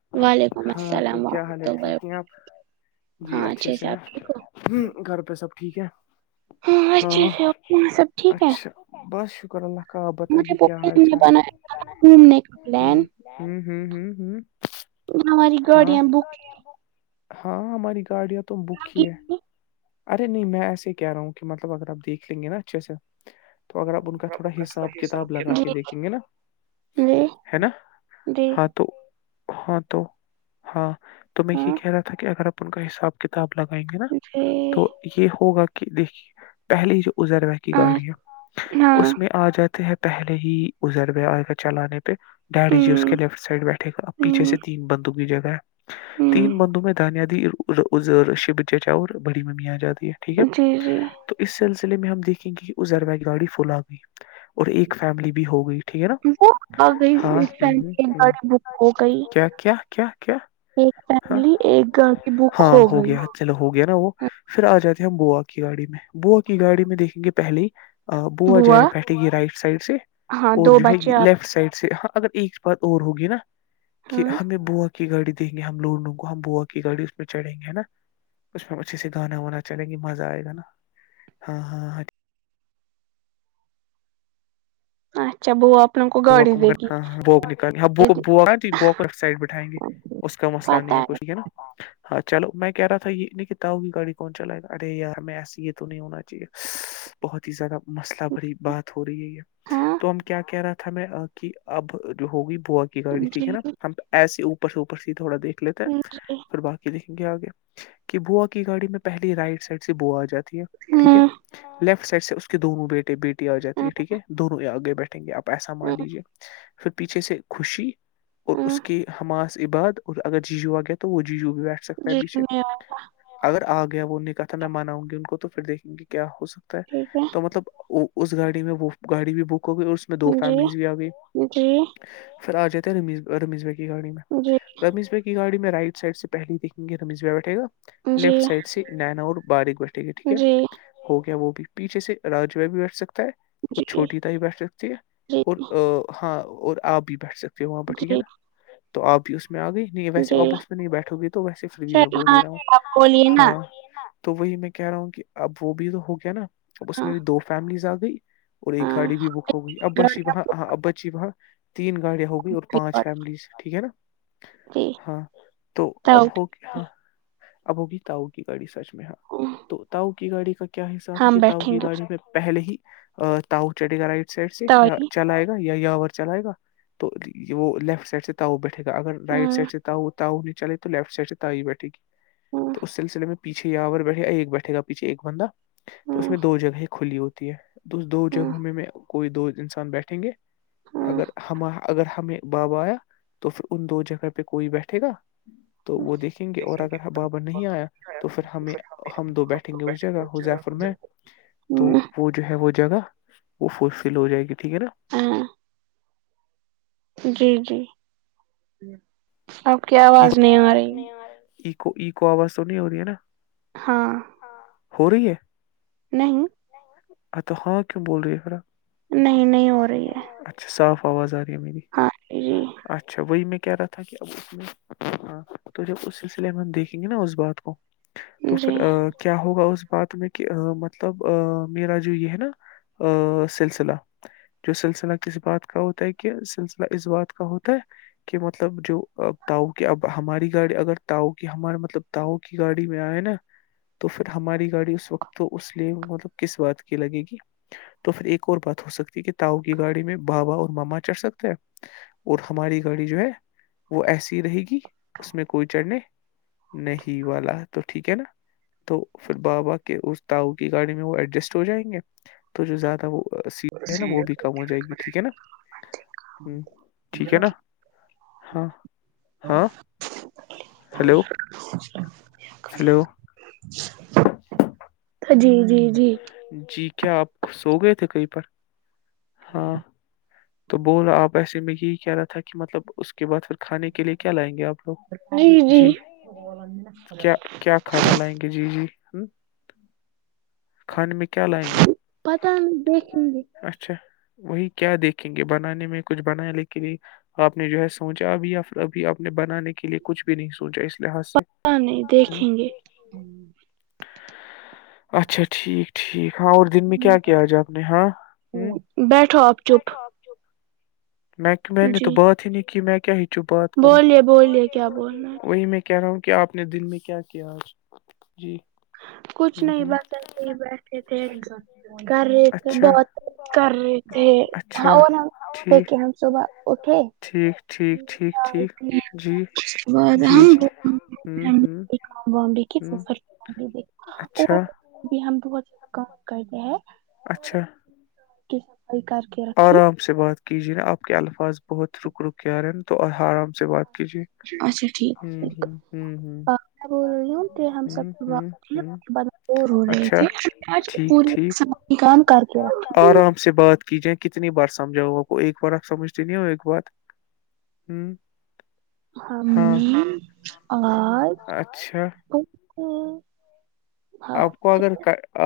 وعلیکم ہاں تو السلام کیا ورحمۃ حالت اللہ ٹھیک نہیں وبرکاتہ۔ ہیں آپ جی ہاں اچھے سے آپ ٹھیک ہو ہیں گھر پے سب ٹھیک ہے ہاں اچھے ہے آپ سب ٹھیک ہے اچھا بس شکر اللہ کا آپ مجھے بتائیے کیا حال چال گومنے ک ہے پلاعن ہ ہ ہماری ہاں گاڑیاں بک ہاں ہماری گاڑیاں تو بک کی ہے تھی ارے نہیں میں ایسے ہی کہہ رہا ہوں کہ مطلب اگر آ دیکھ لیں گے نا اچھے سے تو اگر آپ ان کا تھوڑا حساب جی کتاب لگا کے دیکھیں گے نا جی ہے نا جی ہاں تو ہاں تو ہاں تو میں یہ ہاں کہہ رہا تھا کہ اگر آپ ان کا حساب کتاب لگائیں گے نا جی تو یہ ہوگا کہ دیکھیے پہلی جو ازروا کی ہاں گاڑی ہے اس میں آ جاتے ہیں پہلے ہی ازربے چلانے ڈیڈی جی اس ہمم کے لیفٹ سائڈ بیٹھے گا پیچھے ہمم سے تین بندو کی جگہ ہے ہمم تین بندوں میں دانیاد شب چاور بڑی میںمی آ جاتی ہے ٹھیک ہے جی جی تو اس سلسلے میں ہم دیکھیں گے کہ وہ زربا کی گاڑی فلا گئی اور ایک فیملی بھی ہو گئی ٹھیک ہے نا وہ آ گئی ہاں ایک فیملی ایک گاڑی بک ہو گئی کیا کیا کیا کیا ایک ہاں فیملی ایک گاڑی بک ہاں ہو گئی گیا چلو ہو گیا نا وہ پھر آ جاتے ہیں ہم بوا کی گاڑی میں بوا کی گاڑی میں دیکھیں گے پہلی بو بوا جائے بیٹھے گی رائٹ سائڈ سے ہاں اور دو جو ہے بچے آ لیفٹ سائڈ سے ہاں اگر ایک بات اور ہوگی نا کہ ہاں ہمیں بوا کی گاڑی دیکھ ہم دونوں کو ہم بوا کی گاڑی اس میں چڑیں گے نا اس میں اچھے سے گانا وانا چلیں گے مزہ آئے گا نا ہاں ہاں ہاں اچھا بوا آپ لوگوں کو گاڑی دے گی لیفٹ سائڈ بیٹھایے گے اس کا مسئلہ نہیں ہے مشکل ہاں چلو میں کہہ رہا تھا یہ نہیں تاؤ گی گاڑی کون چلائے گا ارے یار ہمیں ایس یہ تو نہیں ہونا چاہیے بہت ہی زیادہ مسلہ بھری بات ہو رہی ہے ہاں تو ہم کیا کہہ رہا کہ اب جو ہوگی بوا کی گاڑی جی ٹھیک ہے نا ہم ایسے اوپر سے اوپر سے تھوڑا دیکھ لیتا جی ہے پھر باقی دیکھیں گے آگے کہ بوا کی گاڑی میں پہلی رائٹ سائڈ سے بوا آ جاتی ہے ٹھیک ہے ہوں لیفٹ سائڈ سے اس کے دونوں بیٹے بیٹی آ جاتی ہے ٹھیک ہے دونوں آگے بیٹھیں گے آپ ایسا مان لیجیے پھر پیچھے سے خوشی اور ہوں اس کے حماس بعد اگر جیجو آ گئے تو وہ جیجو بھی بیٹھ سکتے ہے جی پیچھے میں اگر آ گیا وہ نکا تھا میں مناؤں گی ان کو تو پھر دیکھیں گے کیا ہو سکتا ٹھیک ہے تو مطلب وہ اس گاڑی میں وہ گاڑی بھی بک ہو گئی اس میں دو جی فیملیز بھی آ گئی جی پھر آ جاتے ہیں رمیش رمیش بھائی کی گاڑی میں جی رمیش بھائی کی یہ گاڑی میں رائٹ سائڈ سےہلے دیکیں گے رمیشہ بیٹھ گا جی جی لیفٹ سائڈ سی نیناور باریک بیٹھے گی ٹھیک ہے ہو گیا وہ بھی پیچے سے راجو بھی بیٹھ سکتا ہے اور جی چھوٹی ت بھی بیٹھ سکتی ہے ہاں اور آپ بھی بیٹھ سکتے ہو وہاں پہ جی جی ٹھیک ہے نا تو آپ بھی اس میں آ گئی نہیں ویسے جی آفس میں نہیں بیٹھو گی تو ویسے فری بھی میں سر بول ہاں ہی رہا آپ ہوں بولیے نا ہاں تو وہی میں کہہ رہا ہوں کہ اب وہ بھی تو ہو گیا نا اب اس ہاں میں بھی دو فیملیز آ گئی اور ایک ہاں گاڑی بھی بک ہوگئی اب بچی وہاں ہاں اب بچی وہاں تین گاڑیاں ہوگی اور پانچ فیملیز ٹھیک ہے نا ہاں تو اب ہو ہاں اب ہوگی ت ہوگی گاڑی سچ میں ہاں تو تاؤ کی گاڑی کا کیا حساب ہے ہم یہ تاؤ بیٹھیں کی گے گاڑی میں پہلے ہی تاؤ چھے گا رائٹ سائڈ سے یا توئی چلائے گا یا یاور چلائے گا تو وہ ل لیفٹ سائڈ سے تاؤ بیٹھے گا اگر رائٹ سائڈ سے تاو تاؤو نہیں چلے تو لیفٹ سائڈ سے تای ہی بیٹھے گی تو اس سلسلے میں پیچھے یا بیٹھے گ ایک بیٹھے گا پیچھے ایک بندہ تو اس میں دو جگہیں کھلی ہوتی ہے تو اس دو جگہوں میں کوئی دو انسان بیٹھیں گے اگر ہم اگر ہمیں بابا آیا تو پھر ان دو جگہ پہ کوئی بیٹھے گا تو وہ دیکھیں گے اور اگر ہبابا نہیں آیا تو پھر ہمیں ہم دو بیٹھیں گے اس جگہ زیفر میں تو وہ جو ہے وہ جگہ وہ فل فل ہو جائے گی ٹھیک ہے نا ہاں جی جی آپ کی آواز نہیں آ رہی ایکو آواز تو نہیں ہوتییا نا ہاں ہو رہی ہے نہیں تو ہاں کیوں بول رہی ہے پرا نہیں نہیں ہو رہی ہے اتھ صاف آواز مری ہاں جی اچھا وہی میں کیاہ رہا تھا کہ اب اس میں ہاں تو جب اس سلسلے میں ہم دیکھیں گے نا اس بات کو تو پھر جی کیا ہوگا اس بات میں کہ مطلب میرا جو یہ ہے نا سلسلہ جو سلسلہ سلسل کس بات کاٮو کہ سلسللہ اس بات کر ہوو کہ مطلب جو تاؤ کی اب ہماری گاڑی اگر تاؤ کی ہمارے مطلب تاؤ کی گاڑی میں آئے نا تو پھر ہماری گاڑی اس وقت تو اس لیے مطلب کس بات کی لگے گی تو پھر ایک اور بات ہو سکتی ہے کہ تاؤ گاڑی میں بابا اور ماما چڑھ سکتے ہیں اور ہماری گاڑی جو ہے وہ ایسی رہے گی اس میں کوئی چڑھنے نہیں والا تو ٹھیک ہے نا تو پھر بابا کے اس تاؤ کی گاڑی میں وہ ایڈجسٹ ہو جائیں گے تو جو زیادہ وہ سی ہے نا وہ بھی ہو جائے گی ٹھیک ہے نا ٹھیک ہے نا ہاں ہاں ہلو ہیلو کیا ہیلو جی جی جی جی کیا آپ خ سو گئے تھے کہیں پر ہاں تو بول آپ ایسے میں یہی کہہ رہا تھا کہ کہ مطلب اس کے بعد پھر کھانے کے لیے کیا لائیں گے آپ جی کیا کیا کھانا لائیں گے جی جی ہم، کھانے میں کیا لائیں گے پتا نہیں دیکھیں گے اچھا وہی کیا دیکھیں گے بنانے میں کچھ بنایا لیکن یہ آپ نے جو ہے سوچا ابھی یا پھر ابھی آپ نے بنانے کے لیے کچھ بھی نہیں سوچا اس لحاظ سے نہیں ہم، دیکھیں گے اچھا اچھ ٹھیک ٹھیک ہاں اور دن میں کیا کیا آج آپ نے ہاں بیٹھو آپ چپ میں می نے تو جی بات ہی نہیں کہ بولیے بولیے کیا بول رہ ہے وہی میں کہہ رہا ہوں کہ آپ نے دل میں کیا کیا آج جی کچھ ہ نہیں ہ بچلتے ہی بیٹھے تھے کر رہے تھے اچھا بہت کر رہے تھے اچھا ہاں وہ ٹھیک دیکھے ہم صبح اٹھے ٹھیک ٹھیک ٹھیک چائے ٹھیک پی جی اور جی جی بامبے کی ہ سر اچھا بھی ہم بہت زیادہ کام کرتے ہیں اچھا کی صفائی کر کے رکھی آرام سے بات کیجیے نا آپ کے الفاظ بہت رک رکے آ رہے ہیں نا تو آرام سے بات کیجے اچھا ٹھیک ٹھیک میں بول رہی ہوں کہ ہم ہ سبات ہ ہ وہ رو رہے اچھا تھے ٹھیک ٹھیک پوری کان کر کے چیزیں کتنی بار سمھاؤا کو ایک بار آپ سمجھتے نہیں ہو ایک بار ہوں ہاں اور اچھا آپ کو اگر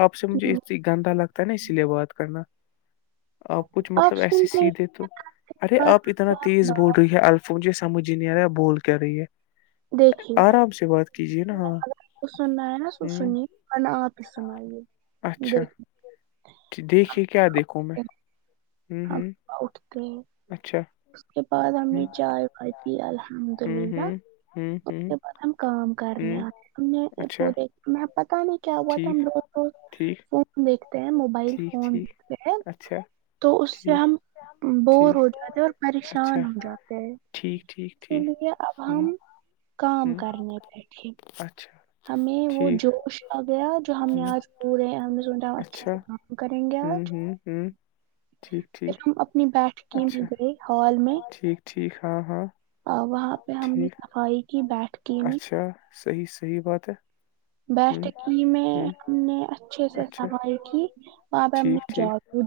آپ سے مجھے اتنی گندا لگتا ہے نا اسی لیے بات کرنا آپ کچھ مطلب ایسے سیدھے تو ارے آپ اتنا تیز بول رہی ہیں الفا مجھے سمجھ ہی نہیں آ رہا ہے بول کے رہی ہے دیکھیے آرام سے بات کیجے نا ہاں الا آپ ہی سنائیے اچھا دیکھ دیکھیے کیا دیکھوں میں ہوں ہم ہوں اٹھتے ہیں، اچھا اس کے بعد ہم نے چائے کھائی ت الحمد ہوں للہ ہوں ہوں اس ہوں کے بعد ہم کام کرنے ہوں آ ہم نے اچھا پورے ہم پتہ نہیں کیا ہوا تھا ٹھیک ہم لوز روز ٹھیک فون دیکھتے ہیں موبائل ٹھیک فون ٹھیک دیکھتے ہیں اچھا تو اس سے ہم ٹھیک بور ٹھیک ہو جاتے اور اچھا پریشان ہو جاتے ہیں ٹھیک ٹھیک اسی ٹھیک لیے اب ہوں ہم کا ہوں کرنے پیٹھ اچھا ہمیں وہ ٹھیک جوش آ گیا جو ہم نے ہوں آج پورے ہم ساوں اچھے اچھا سے کام کریں گے ہوں آج ہوں ہوں ٹھیک پھر ٹھیک ہم اپنی بیٹکیں بھی اچھا گئے ہال میں ٹھیک ٹھیک ہاں ہاں وہاں پہ ہم نے ٹھیک صفائی کی بیٹھک میں اچھا صحیح صحیح بات ہے ہوں بیٹھک کی میں ہوں ہم نے اچھے سے اچھا سفائی کی وہاں پہ ہم نے ٹھیک ٹھیک جاؤ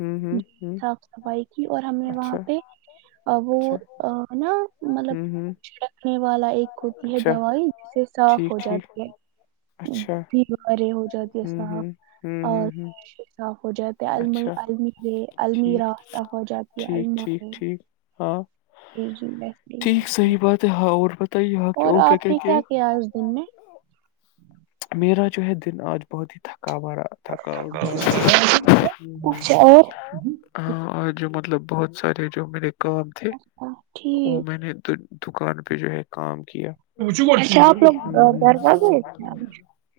ہوں ہوں ہوں صاف صفائی کی اور ہم نے وہاں اچھا پہ اچھا وہ نا مطلب ہوں ہوں چھڑکنے والا ایک ہوتی ہے اچھا دوائی جسے صاف ٹھیک ہو ٹھیک جاتی ہے اچھا بیمار ہو ہوں صاف ہوں ہوں ہوں اور ہوں صاف ہو جاتے ہے الم اچھا المیر ٹھیک المیرا صاف ہو جاتی ہے ٹھیک المار ٹھیک ٹھیک ہاں جی ٹھیک صحیح بات ہے ہاں اور بتائیے ہاں اور آپ نے کیا کیا اس دن میں میرا جو ہے دن آج بہت ہی تھکاوا رہا تھکاؤٹ براب اچھا اور ہاں اور جو مطلب بہت سارے جو میرے کام تھے ہاں، وہ ٹھیک میں نے دکان پہ جو ہے کام کیا ہوں ش ہوں دروازے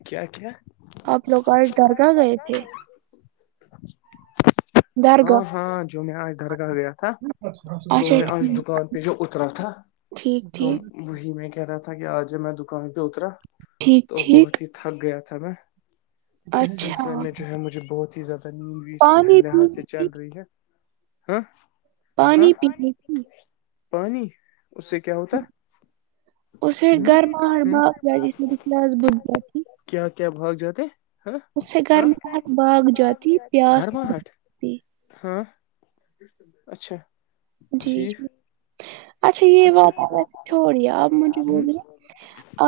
کیا کیا گئے تھے درگاہ ہاں ہاں جو میں آج درگاہ گیا تھا تو اچھا میں آج دکان پہ جو اترا تھا ٹھیک تو ٹھیک وہی میں کہہ رہا تھا کہ آ جب میں دکان پہ اترا ٹھیک تو ٹھیک بہت ہی تھک گیا تھا میں تو اس سلسلے اچھا میں جو ہے مجھے بہت ہی زیادہ نیند سے پانی لحاظ سے پی چل رہی ہے ہاں ہاں پانی پینے کی پانی اس سے کیا ہوتا اسے ہ گھر مار ہ باپ میں دس بدھ کیا کیا بھاگ جاتے ہاں اس سے ہاں گرماہٹ بھاگ جاتی پیاس گھرماہٹ جاتی۔ ہاں اچھا جی ٹھیک جی اچھا یہ بات چھ ہو رہی ہے آپ مجھے ہوں بول رہے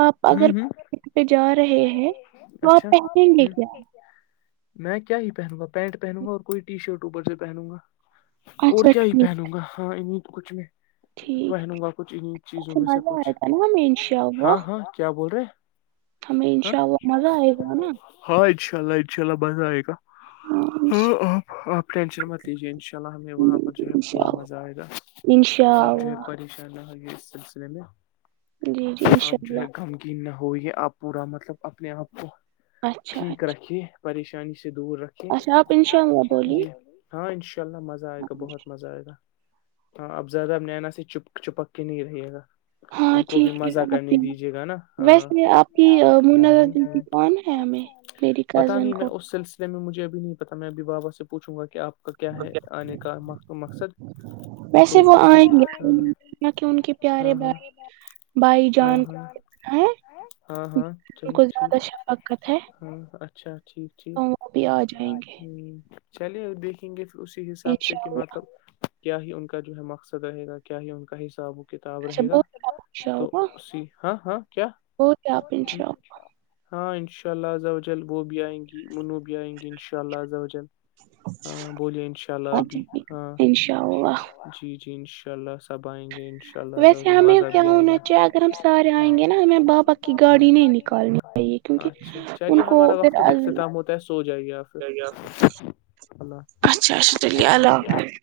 آپ اگر ہوں پ پہ جا رہے ہیں تو آپ اچھا پہنیں ہ گے کیا میں کیا ہی پہنوں گا پینٹ پہنوں گا اور کوئی ٹی شرٹ اوپر سے پہنوں گا اور اچھا کیا ہی ٹھیک پہنوں گا ہاں ا کچھ میں ٹھیک پہنوں گا کچھ انیں چیزوں ایسے میں سے مزہ کچھ آئے گا نا ہمیں انشاء اللہ ہاں ہاں کیا بول رہے ہمیں ہاں انشاء اللہ مزہ آئے گا نا ہاں ان شاء اللہ ان شاء اللہ بندئے گ ہاں آپ آپ ٹینشن مت لیجیے ان شاء اللہ ہمیں وہاں پر جو ہے پورا مزہ آئے گا اشاء اللہ ان شاء اللہ یہ اس سلسلے میں جی جی آپ انشاء جو ہے اللہ گم ق نہ ہوئیے آپ پورا مطلب اپنے آپ کو اچھا ٹھیک اچھا رکھیے پریشانی سے دور رکھ اچھا آپ انشاء اللہ بولیے جی ہاں ان شاء اللہ مزہ آئے گا بہت مزہ آئے گا ہاں اب زیادہ اب نینا سے چپ چپک کے نہیں رہے گا ہاں ان کو بھی ٹھیک ہے مزہ آپ کرنے بھی دیجیے گا نا ویسے آپ کی ہاں منازع دلتی کون ہے ہمیں میری پتا کزن نہیں میں کو اس سلسلے میں مجھے اب نہیں پتا میں ابھی بابا سے پوچوں گا کہ آپ کا کیا ہے آنے کا مقصد ویسے تو وہ اسی آئیں گے کہ ان کے پیارے ہاں ہاں بائی بھائی ہاں ہاں جان ہاں کونا ہے ہاں ان کو زیادہ شفقت ہے ہوں اچھا ٹھیک ٹھیک تو وہ بھی آ جائیں گے ہ چلیے ا دیکھیں گے پھر اسی حساب سے انشاء کہ اللہ مطلب کیا ہی ان کا جو ہے مقصد رہے گا کیا ہی ان کا حساب کتاب اچھا رہے گا بہت آپ انشاء اللہ توی ہاں ہاں کیا بہت آپ انشاء اللہ ہاں انشاء اللہ ز جل وہ بھی آئیں گی اننو بھی آئیں گی انشاء اللہ ز جل ہاں بولیے انشاء اللہ ابھی اچھا ٹھیک ہاں انشاء اللہ جی جی انشاء اللہ سب آئیں گے انشاء ویسے اللہ ہمیں مزہ کیا بھی آئے گا ہونا چاہیے اگر ہم سارے ہاں آئیں گے نا بابا کی گاڑی نہیں نکالنی چاہیے کیونکہ اچھا ان چلیے کو ہمارا پھر وقت بھی اختتام ہوتا ہے سو جائیے آپ پھر اللہ اچھا اچھا تلیے اللہ حافظ